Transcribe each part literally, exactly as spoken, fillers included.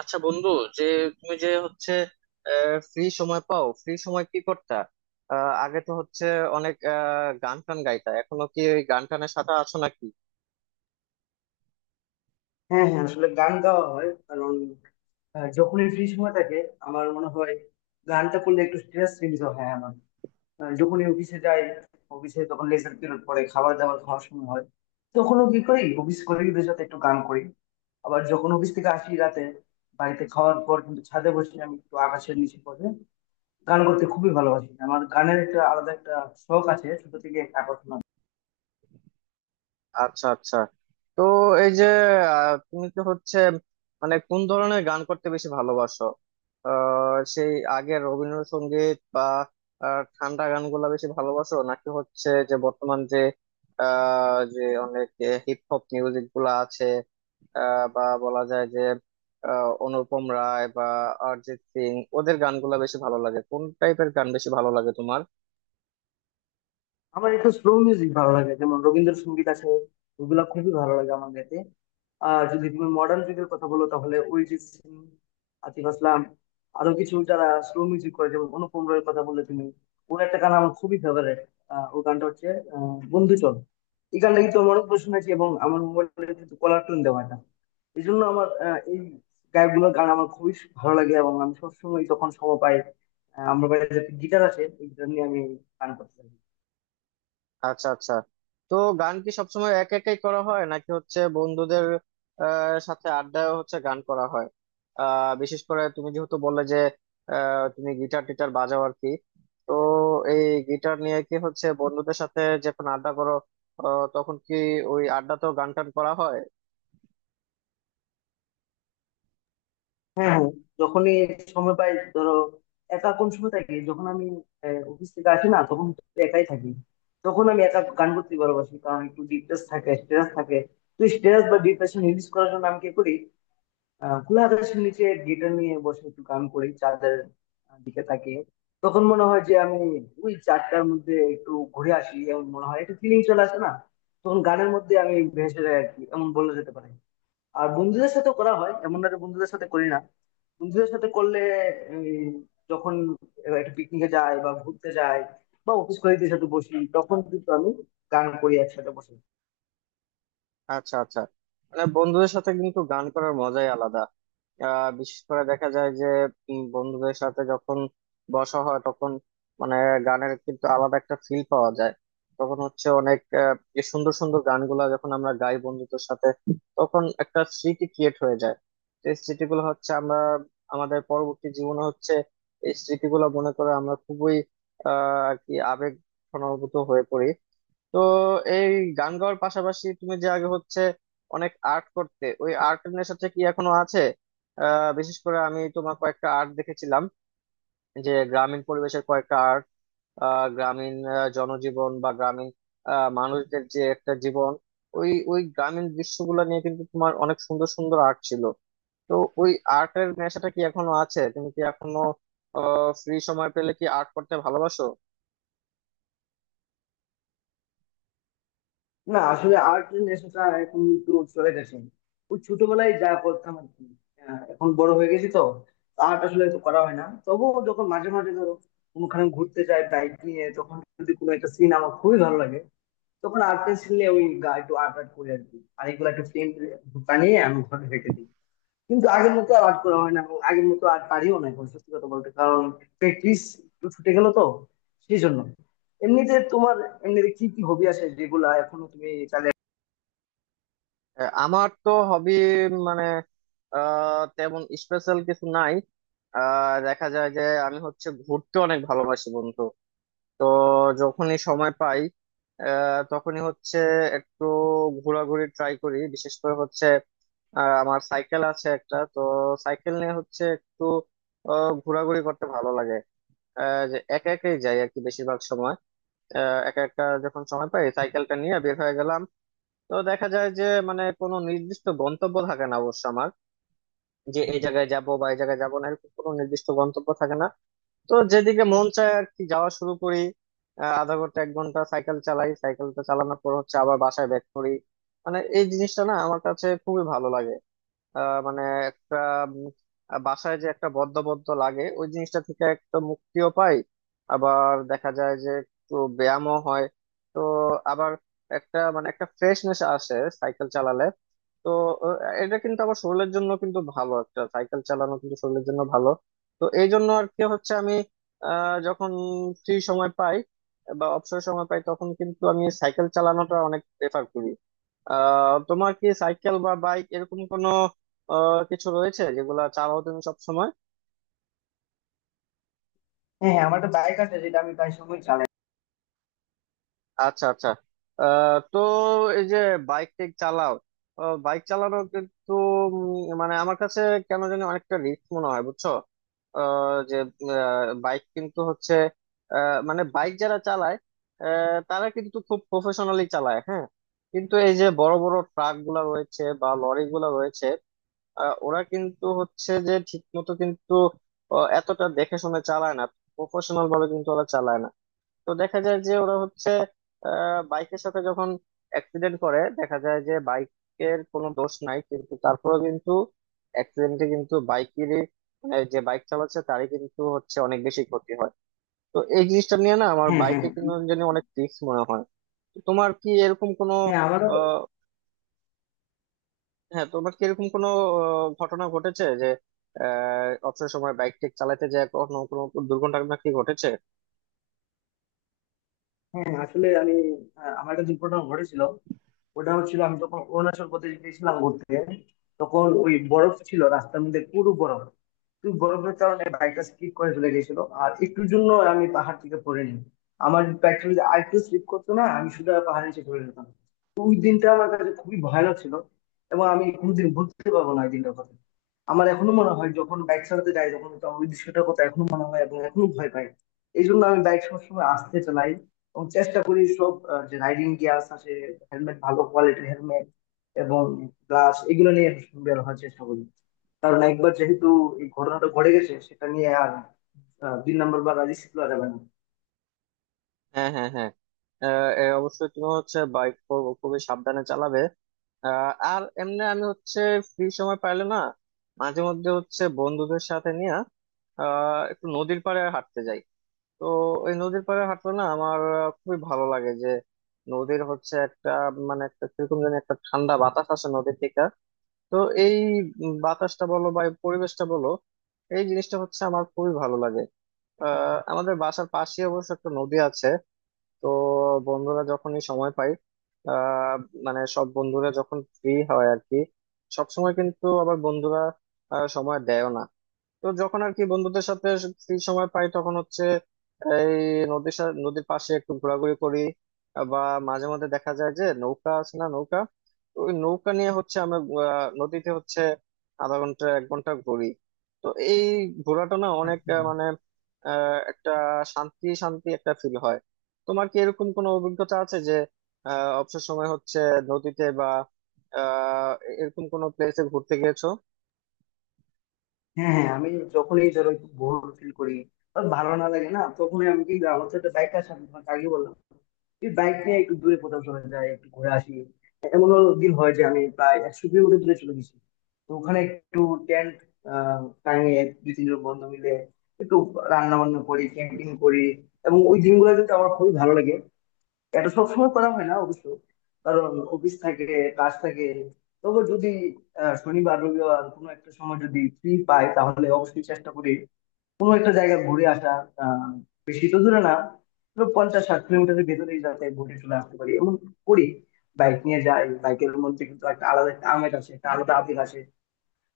আচ্ছা বন্ধু, যে তুমি যে হচ্ছে ফ্রি সময় পাও, ফ্রি সময় কি করতা? আহ, আগে তো হচ্ছে অনেক আহ, গান টান গাইতা, এখনো কি ওই গান টানের সাথে আছো নাকি? হ্যাঁ, হ্যাঁ, আসলে গান গাওয়া হয় কারণ আহ, যখনই ফ্রি সময় থাকে আমার মনে হয় গানটা করলে একটু স্ট্রেস রিলিজ হয়। হ্যাঁ, আমার আহ, যখনই অফিসে যাই, অফিসে তখন লেজার পিরিয়ড পরে খাবার দাবার খাওয়ার সময় হয়, তখনও কি করি অফিস কলিগদের সাথে একটু গান করি। আবার যখন অফিস থেকে আসি রাতে, বাড়িতে খাওয়ার পর কিন্তু ছাদে বসে আমি একটু আকাশের নিচে বসে গান করতে খুবই ভালোবাসি। আমার গানের একটা আলাদা একটা শখ আছে, ছোট থেকে একটা আকর্ষণ আছে। আচ্ছা আচ্ছা। তো এই যে আহ, তুমি কি হচ্ছে মানে কোন ধরনের গান করতে বেশি ভালোবাসো? আহ, সেই আগের রবীন্দ্রসঙ্গীত বা আহ, ঠান্ডা গানগুলা বেশি ভালোবাসো, নাকি হচ্ছে যে বর্তমান যে আহ, যে অনেক হিপ হপ মিউজিক গুলা আছে, আহ, বা বলা যায় যে আহ, অনুপম রায় বা অরিজিৎ সিং, ওদের গানগুলা বেশি ভালো লাগে? কোন টাইপের গান বেশি ভালো লাগে তোমার? আমার একটু স্লো মিউজিক ভালো লাগে, যেমন রবীন্দ্রসঙ্গীত আছে, ওগুলা খুবই ভালো লাগে আমার গাইতে। আর যদি তুমি মডার্ন যুগের কথা বলো তাহলে অরিজিৎ সিং, আতিফ আসলাম, আরো কিছু যারা স্লো মিউজিক করে, যেমন অনুপম রায়ের কথা বললে তুমি, ওর একটা গান আমার খুবই ফেভারিট। ওর গানটা হচ্ছে আহ, বন্ধু চল। এই গানটা কিন্তু আমার অনেক শুনেছি এবং আমার মোবাইলে কিন্তু কলার টোন দেওয়া এটা। এই জন্য আমার আহ, এই গায়কগুলোর গান আমার খুবই ভালো লাগে এবং আমি সবসময় যখন সময় পাই, আহ, আমার বাড়িতে গিটার আছে, এই গিটার নিয়ে আমি গান করতে থাকি। আচ্ছা আচ্ছা। তো গান কি সবসময় এক একাই করা হয়, নাকি হচ্ছে বন্ধুদের আহ, সাথে আড্ডায় হচ্ছে গান করা হয়? আহ বিশেষ করে তুমি যেহেতু বললে যে আহ, তুমি গিটার টিটার বাজাও আর কি, তো এই গিটার নিয়ে কি হচ্ছে বন্ধুদের সাথে যখন আড্ডা করো আহ, তখন কি ওই আড্ডাতেও গান টান করা হয়? হ্যাঁ, হ্যাঁ, যখনই সময় পাই ধরো, একা কোন সময় থাকি যখন আমি আহ, অফিস থেকে আসি না তখন তো একাই থাকি, তখন আমি একা গান করতে ভালোবাসি, কারণ একটু ডিপ্রেস থাকে, স্ট্রেস থাকে। তো স্ট্রেস বা ডিপ্রেশন রিলিজ করার জন্য আমি কি করি, আহ খোলা আকাশের নিচে গিটার নিয়ে বসে একটু গান করি, চাঁদের আহ, দিকে তাকিয়ে। তখন মনে হয় যে আমি ওই চাঁদটার মধ্যে একটু ঘুরে আসি, এমন মনে হয়, একটু ফিলিং চলে আসে না, তখন গানের মধ্যে আমি ভেসে যাই আর কি, এমন বলা যেতে পারে। আর বন্ধুদের সাথে করা হয়, এমন না যে বন্ধুদের সাথে করি না, বন্ধুদের সাথে করলে এই, যখন একটা পিকনিকে যাই বা ঘুরতে যাই, বা অফিস কলিগদের সাথে বসি, তখন কিন্তু আমি গান করি একসাথে বসে। আচ্ছা আচ্ছা। মানে বন্ধুদের সাথে কিন্তু গান করার মজাই আলাদা। আহ বিশেষ করে দেখা যায় যে উম, বন্ধুদের সাথে যখন বসা হয় তখন মানে গানের কিন্তু আলাদা একটা ফিল পাওয়া যায়। তখন হচ্ছে অনেক আহ, যে সুন্দর সুন্দর গানগুলা যখন আমরা গাই বন্ধুদের সাথে, তখন একটা স্মৃতি ক্রিয়েট হয়ে যায়। তো এই স্মৃতিগুলো হচ্ছে আমরা আমাদের পরবর্তী জীবনে হচ্ছে এই স্মৃতিগুলো মনে করে আমরা খুবই আহ আর কি আবেগ ঘনভূত হয়ে পড়ি। তো এই গান গাওয়ার পাশাপাশি তুমি যে আগে হচ্ছে অনেক আর্ট করতে, ওই আর্ট নেশাটা কি এখনো আছে? আহ বিশেষ করে আমি তোমার কয়েকটা আর্ট দেখেছিলাম, যে গ্রামীণ পরিবেশের কয়েকটা আর্ট, আহ গ্রামীণ আহ, জনজীবন বা গ্রামীণ আহ, মানুষদের যে একটা জীবন, ওই ওই গ্রামীণ দৃশ্যগুলো নিয়ে কিন্তু তোমার অনেক সুন্দর সুন্দর আর্ট ছিল। তো ওই আর্টের নেশাটা কি এখনো আছে? তুমি কি এখনো আহ ফ্রি সময় পেলে কি আর্ট করতে ভালোবাসো? না, আসলে আর্ট নেশাটা এখন কিন্তু চলে গেছে, ওই ছোটবেলায় যা করতাম আর কি। আহ, এখন বড় হয়ে গেছি তো, আর্ট আসলে তো করা হয় না। তবুও যখন মাঝে মাঝে ধরো কোনোখানে ঘুরতে যাই বাইক নিয়ে, তখন যদি কোনো একটা সিন আমার খুবই ভালো লাগে তখন আর্ট পেন্সিল নিয়ে ওই গা- একটু আর্ট আর্ট করি আর কি, আর এগুলো একটা ফ্রেম বানিয়ে আমি ঘরে রেখে দিই। কিন্তু আগের মতো আর আর্ট করা হয় না, এবং আগের মতো আর পারিও না এখন, সত্যি কথা বলতে, কারণ প্র্যাকটিস একটু ছুটে গেল তো, সেই জন্য। এমনিতে তোমার, এমনিতে কি কি হবি আছে যেগুলা এখনো তুমি চালিয়ে? আহ, আমার তো হবি মানে আহ, তেমন স্পেশাল কিছু নাই। আহ, দেখা যায় যে আমি হচ্ছে ঘুরতে অনেক ভালোবাসি বন্ধু। তো যখনই সময় পাই আহ, তখনই হচ্ছে একটু ঘোরাঘুরি ট্রাই করি। বিশেষ করে হচ্ছে আহ, আমার সাইকেল আছে একটা, তো সাইকেল নিয়ে হচ্ছে একটু আহ, ঘোরাঘুরি করতে ভালো লাগে। আহ, যে একা একাই যাই আর কি বেশিরভাগ সময়। আহ, একা একা যখন সময় পাই সাইকেলটা নিয়ে বের হয়ে গেলাম। তো দেখা যায় যে মানে কোনো নির্দিষ্ট গন্তব্য থাকে না অবশ্য আমার, যে এই জায়গায় যাব বা এই জায়গায় যাব না, এরকম কোনো নির্দিষ্ট গন্তব্য থাকে না। তো যেদিকে মন চায় আর কি যাওয়া শুরু করি। আহ, আধা ঘন্টা এক ঘন্টা সাইকেল চালাই, সাইকেলটা চালানোর পর হচ্ছে আবার বাসায় ব্যাক করি। মানে এই জিনিসটা না আমার কাছে খুবই ভালো লাগে। আহ, মানে একটা উম, আহ, বাসায় যে একটা বদ্ধ বদ্ধ লাগে ওই জিনিসটা থেকে একটা মুক্তিও পাই। আবার দেখা যায় যে একটু ব্যায়ামও হয়। তো আবার একটা মানে একটা ফ্রেশনেস আসে সাইকেল চালালে। তো আহ, এটা কিন্তু আবার শরীরের জন্য কিন্তু ভালো, একটা সাইকেল চালানো কিন্তু শরীরের জন্য ভালো। তো এই জন্য আর কি হচ্ছে আমি আহ যখন ফ্রি সময় পাই বা অবসর সময় পাই তখন কিন্তু আমি সাইকেল চালানোটা অনেক প্রেফার করি। আহ তোমার কি সাইকেল বা বাইক এরকম কোনো আহ কিছু রয়েছে যেগুলা চালাও তুমি সব সময়? হ্যাঁ, হ্যাঁ, আমার একটা বাইক আছে যেটা আমি প্রায় সময় চালাই। আচ্ছা আচ্ছা। আহ, তো এই যে বাইক টেক চালাও, বাইক চালানো কিন্তু উম, মানে আমার কাছে কেন জানি অনেকটা রিস্ক মনে হয়, বুঝছো? আহ, যে বাইক কিন্তু হচ্ছে আহ, মানে বাইক যারা চালায় আহ, তারা কিন্তু খুব প্রফেশনালি চালায়, হ্যাঁ। কিন্তু এই যে বড় বড় ট্রাক গুলা রয়েছে বা লরি গুলা রয়েছে, আহ, ওরা কিন্তু হচ্ছে যে ঠিক মতো কিন্তু আহ, এতটা দেখে শুনে চালায় না, প্রফেশনাল ভাবে কিন্তু ওরা চালায় না। তো দেখা যায় যে ওরা হচ্ছে বাইকের সাথে যখন অ্যাক্সিডেন্ট করে, দেখা যায় যে বাইকের কোনো দোষ নাই, কিন্তু তারপরেও কিন্তু অ্যাক্সিডেন্টে কিন্তু বাইকেরই মানে যে বাইক চালাচ্ছে তারই কিন্তু হচ্ছে অনেক বেশি ক্ষতি হয়। তো এই জিনিসটা নিয়ে না আমার হ্যাঁ, হ্যাঁ, হ্যাঁ, বাইকে কিন্তু আমি তো জানি জানি। অনেক রিস্ক মনে হয়। তো তোমার কি এরকম কোনো হ্যাঁ, আমারও। হ্যাঁ তোমার কি এরকম কোনো আহ, ঘটনা ঘটেছে যে আহ, অবসর সময় বাইক টেক চালাতে যায়, কোনো কোনো দুর্ঘটনা কি ঘটেছে? হ্যাঁ, আসলে আমি আহ, আমার একটা দুর্ঘটনা ঘটেছিল। ওটা হচ্ছিল আমি যখন অরুণাচল প্রদেশ গেছিলাম ঘুরতে, তখন ওই বরফ ছিল রাস্তার মধ্যে, পুরো বরফ। তুই বরফের কারণে বাইকটা স্লিপ করে চলে গেছিল, আর একটুর জন্য আমি পাহাড় থেকে পড়ে নি। আমার বাইকটা যদি আরেকটু স্লিপ করতো না, আমি শুধু পাহাড়ের নিচে পড়ে যেতাম। তো ওই দিনটা আমার কাছে খুবই ভয়ানক ছিল, এবং আমি কোনোদিন ভুলতে পারবো না ওই দিনটার কথা। আমার এখনো মনে হয় যখন বাইক চালাতে যাই তখন তো ওই দৃশ্যটার কথা এখনো মনে হয় এবং এখনো ভয় পাই। এই জন্য আমি বাইক সবসময় আস্তে চালাই, এবং চেষ্টা করি সব আহ, যে রাইডিং গিয়ার্স আছে, হেলমেট, ভালো কোয়ালিটির হেলমেট এবং গ্লাস, এগুলো নিয়ে বের হওয়ার চেষ্টা করি। কারণ একবার যেহেতু এই ঘটনাটা ঘটে গেছে, সেটা নিয়ে আর আহ, দুই নাম্বার বার রাজি শিখলো যাবে না। হ্যাঁ হ্যাঁ হ্যাঁ। আহ, এ অবশ্যই তুমি হচ্ছে বাইক খুবই সাবধানে চালাবে। আহ, আর এমনি আমি হচ্ছে ফ্রি সময় পাইলে না মাঝে মধ্যে হচ্ছে বন্ধুদের সাথে নিয়ে আহ একটু নদীর পাড়ে হাঁটতে যাই। তো ওই নদীর পাড়ে হাঁটলে না আমার আহ, খুবই ভালো লাগে। যে নদীর হচ্ছে একটা মানে একটা কিরকম যেন একটা ঠান্ডা বাতাস আসে নদীর থেকে। তো এই উম বাতাসটা বলো বা এই পরিবেশটা বলো, এই জিনিসটা হচ্ছে আমার খুবই ভালো লাগে। আহ আমাদের বাসার পাশে অবশ্য একটা নদী আছে। তো বন্ধুরা যখনই সময় পাই আহ মানে সব বন্ধুরা যখন ফ্রি হয় আর কি, সব সময় কিন্তু আবার বন্ধুরা আহ, সময় দেয়ও না। তো যখন আর কি বন্ধুদের সাথে ফ্রি সময় পাই তখন হচ্ছে এই নদীর সা- নদীর পাশে একটু ঘোরাঘুরি করি, বা মাঝে মধ্যে দেখা যায় যে নৌকা আছে না, নৌকা, তো ওই নৌকা নিয়ে হচ্ছে আমরা আহ, নদীতে হচ্ছে আধা ঘন্টা এক ঘন্টা ঘুরি। তো এই ঘোরাটা না হ্যাঁ, অনেক আহ, মানে আহ, একটা শান্তি শান্তি একটা ফিল হয়। তোমার কি এরকম কোনো অভিজ্ঞতা আছে যে আহ অবসর সময় হচ্ছে নদীতে বা আহ এরকম কোনো প্লেসে ঘুরতে গিয়েছো? হ্যাঁ, আমি যখনই ধরো একটু বোর ফিল করি আর ভালো না লাগে না, তখনই আমি কিন্তু, আমার সাথে বাইক আসে, আমি তোমাকে আগে বললাম, এই বাইক নিয়ে একটু দূরে কোথাও চলে যাই, একটু ঘুরে আসি। এমনও দিন হয় যে আমি প্রায় একশো কিলোমিটার দূরে চলে গেছি। তো ওখানে একটু টেন্ট আহ টাঙিয়ে দুই তিনজন বন্ধু মিলে একটু রান্না বান্না করি, ক্যাম্পিং করি, এবং ওই দিনগুলো কিন্তু আমার খুবই ভালো লাগে। এটা সবসময় করা হয় না অবশ্য, কারণ অফিস থাকে, কাজ থাকে। তবে যদি আহ, শনিবার রবিবার কোনো একটা সময় যদি ফ্রি পাই তাহলে অবশ্যই চেষ্টা করি কোনো একটা জায়গা ঘুরে আসা। আহ, বেশি তো দূরে না, ধরো পঞ্চাশ ষাট কিলোমিটারের ভেতরেই যাতে ঘুরে চলে আসতে পারি, এমন করি। বাইক নিয়ে যাই, বাইকের মধ্যে কিন্তু একটা আলাদা একটা আমেজ আছে, একটা আলাদা আবেগ আছে।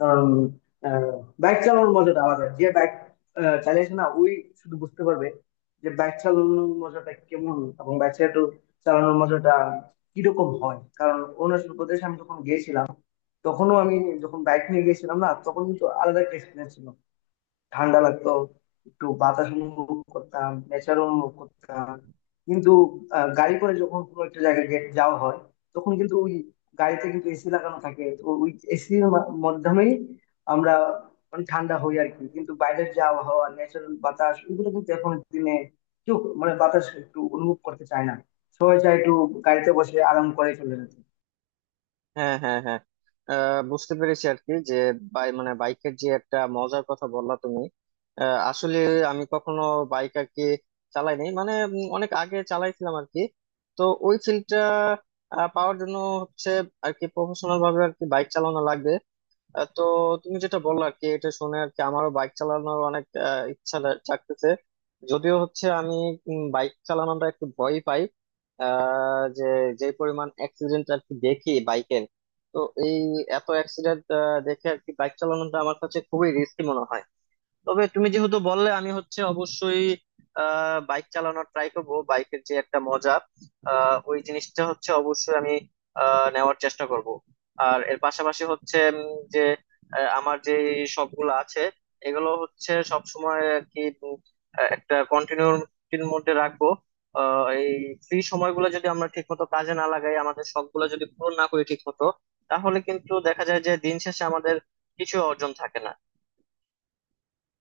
কারণ বাইক চালানোর মজাটা আলাদা, যে বাইক চালিয়েছে না ওই শুধু বুঝতে পারবে যে বাইক চালানোর মজাটা কেমন, এবং বাইক চালানোর মজাটা কিরকম হয়। কারণ অরুণাচল প্রদেশে আমি যখন গিয়েছিলাম, তখনও আমি, যখন বাইক নিয়ে গিয়েছিলাম না, তখন কিন্তু আলাদা একটা এক্সপিরিয়েন্স ছিল। ঠান্ডা লাগতো, একটু বাতাস অনুভব করতাম, নেচার অনুভব করতাম। কিন্তু আহ, গাড়ি করে যখন কোনো একটা জায়গায় গে- যাওয়া হয়, তখন কিন্তু ওই গাড়িতে কিন্তু এসি লাগানো থাকে, তো ওই এসির মাধ্যমেই আমরা মানে ঠান্ডা হই আর কি। কিন্তু বাইরের যে আবহাওয়া, ন্যাচারাল বাতাস, ওগুলো কিন্তু এখন দিনে কেউ মানে বাতাস একটু অনুভব করতে চায় না, সবাই চায় একটু গাড়িতে বসে আরাম করে চলে যেতে। হ্যাঁ হ্যাঁ হ্যাঁ। আহ, বুঝতে পেরেছি আর কি যে বাই মানে বাইকের যে একটা মজার কথা বললা তুমি। আহ, আসলে আমি কখনো বাইক আর কি চালাইনি মানে উম, অনেক আগে চালাইছিলাম আর কি। তো ওই ফিল্ডটা পাওয়ার জন্য হচ্ছে আর কি প্রফেশনাল ভাবে আর কি বাইক চালানো লাগবে। আহ, তো তুমি যেটা বললা আর কি, এটা শুনে আর কি আমারও বাইক চালানোর অনেক আহ, ইচ্ছা লা- জাগতেছে। যদিও হচ্ছে আমি বাইক চালানোটা একটু ভয় পাই আহ, যে যে পরিমাণ অ্যাক্সিডেন্ট আর কি দেখি বাইকের, তো এই এত অ্যাক্সিডেন্ট দেখে আর কি বাইক চালানোটা আমার কাছে খুবই রিস্কি মনে হয়। তবে তুমি যেহেতু বললে আমি হচ্ছে অবশ্যই আহ বাইক চালানোর ট্রাই করব, বাইকের যে একটা মজা আহ ওই জিনিসটা হচ্ছে অবশ্যই আমি আহ নেওয়ার চেষ্টা করব। আর এর পাশাপাশি হচ্ছে উম, যে আহ, আমার যে শখগুলো আছে এগুলো হচ্ছে সব সময় আর কি উম, আহ, একটা কন্টিনিউটির মধ্যে রাখবো। আহ এই ফ্রি সময়গুলো যদি আমরা ঠিক মতো কাজে না লাগাই, আমাদের শখগুলো যদি পূরণ না করি ঠিক মতো, তাহলে কিন্তু দেখা যায় যে দিন শেষে আমাদের কিছু অর্জন থাকে না।